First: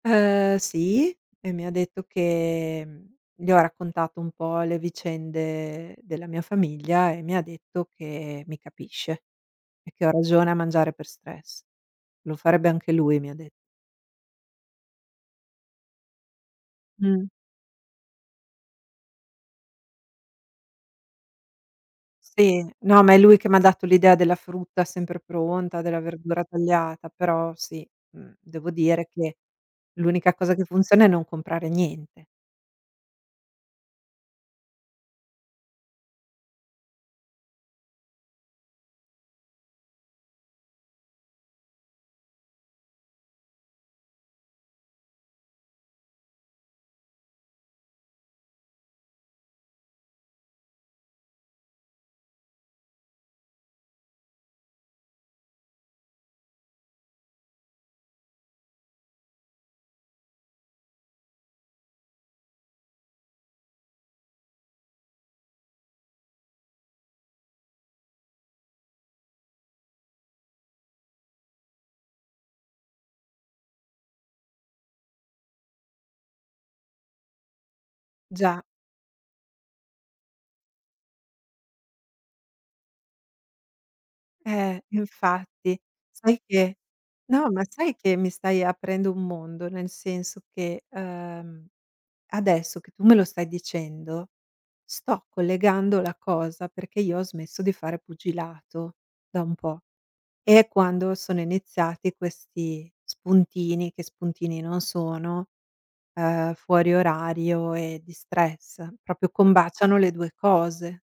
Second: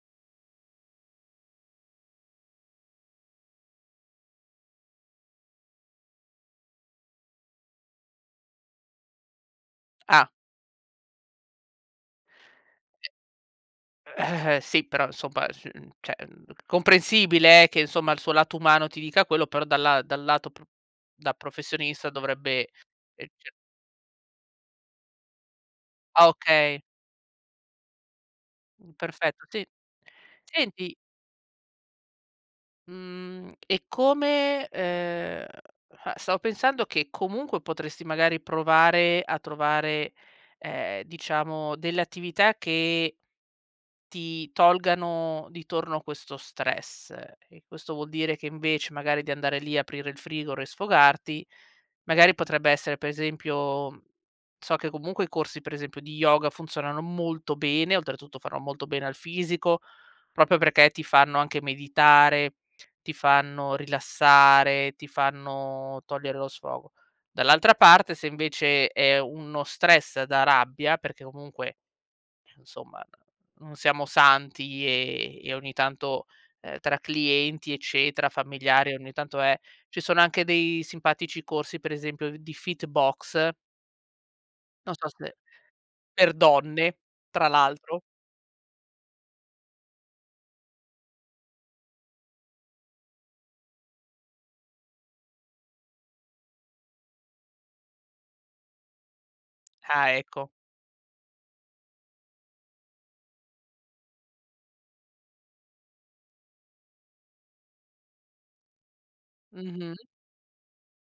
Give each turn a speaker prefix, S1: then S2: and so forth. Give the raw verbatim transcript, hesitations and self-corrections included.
S1: Ehm, sì, e mi detto che mhmm, le ho raccontato un po' le vicende della mia famiglia e mi detto che mi capisce. E che ho
S2: Ah.
S1: ragione a mangiare per stress. Lo farebbe anche lui, mi ha dett
S2: Eh eh, sì però insomma su cioè, mhmm,
S1: Mh.
S2: comprensibile eh, che insomma il suo lato umano ti dica quello, però dalla dal lato pr da professionista
S1: Sì.
S2: dovrebbe,
S1: No ma è
S2: ehm,
S1: lui che
S2: cer
S1: m'ha dato l'idea della frutta sempre pronta, della
S2: Ah
S1: verdura
S2: okay.
S1: tagliata, però sì, mhmm, devo dire che,
S2: Perfetto, sì.
S1: l'unica cosa che
S2: Senti
S1: funziona è non comprare niente.
S2: Mhmm, e come, ehm, stavo pensando che comunque potresti magari provare a trovare, ehm, diciamo delle attività che ti tolgano di torno questo stress, e questo vuol dire che invece magari di andare lì aprire il frigor e sfogarti, magari potrebbe essere per esempio, so che comunque i corsi per esempio di yoga funzionano molto bene, oltretutto fanno molto bene al fisico propio perché ti fanno anche meditare, ti fanno rilassare, ti fanno togliere lo sfogo. Dall'altra parte, se invece è uno stress da rabbia, perché comunque, somma non siamo santi, ehm, e ogni tanto, ehm, tra clienti eccetera,
S1: Già.
S2: familiari, ogni tanto è ci sono anche dei simpatici corsi per esempio di fitbox
S1: Ehm,
S2: non so se
S1: infatti
S2: per
S1: sai che
S2: donne tra
S1: no, ma sai
S2: l'altro.
S1: che mi stai aprendo un mondo, nel senso che, ehm, adesso che tu me lo stai dicendo, sto collegando la cosa, perché io ho smesso di fare pugilato da un po'.
S2: Ah ecco.
S1: E quando sono iniziati questi spuntini, che spuntini non sono, uhm, fuori orario e di stress, propio combaciano
S2: Mh-mh.
S1: le due cose.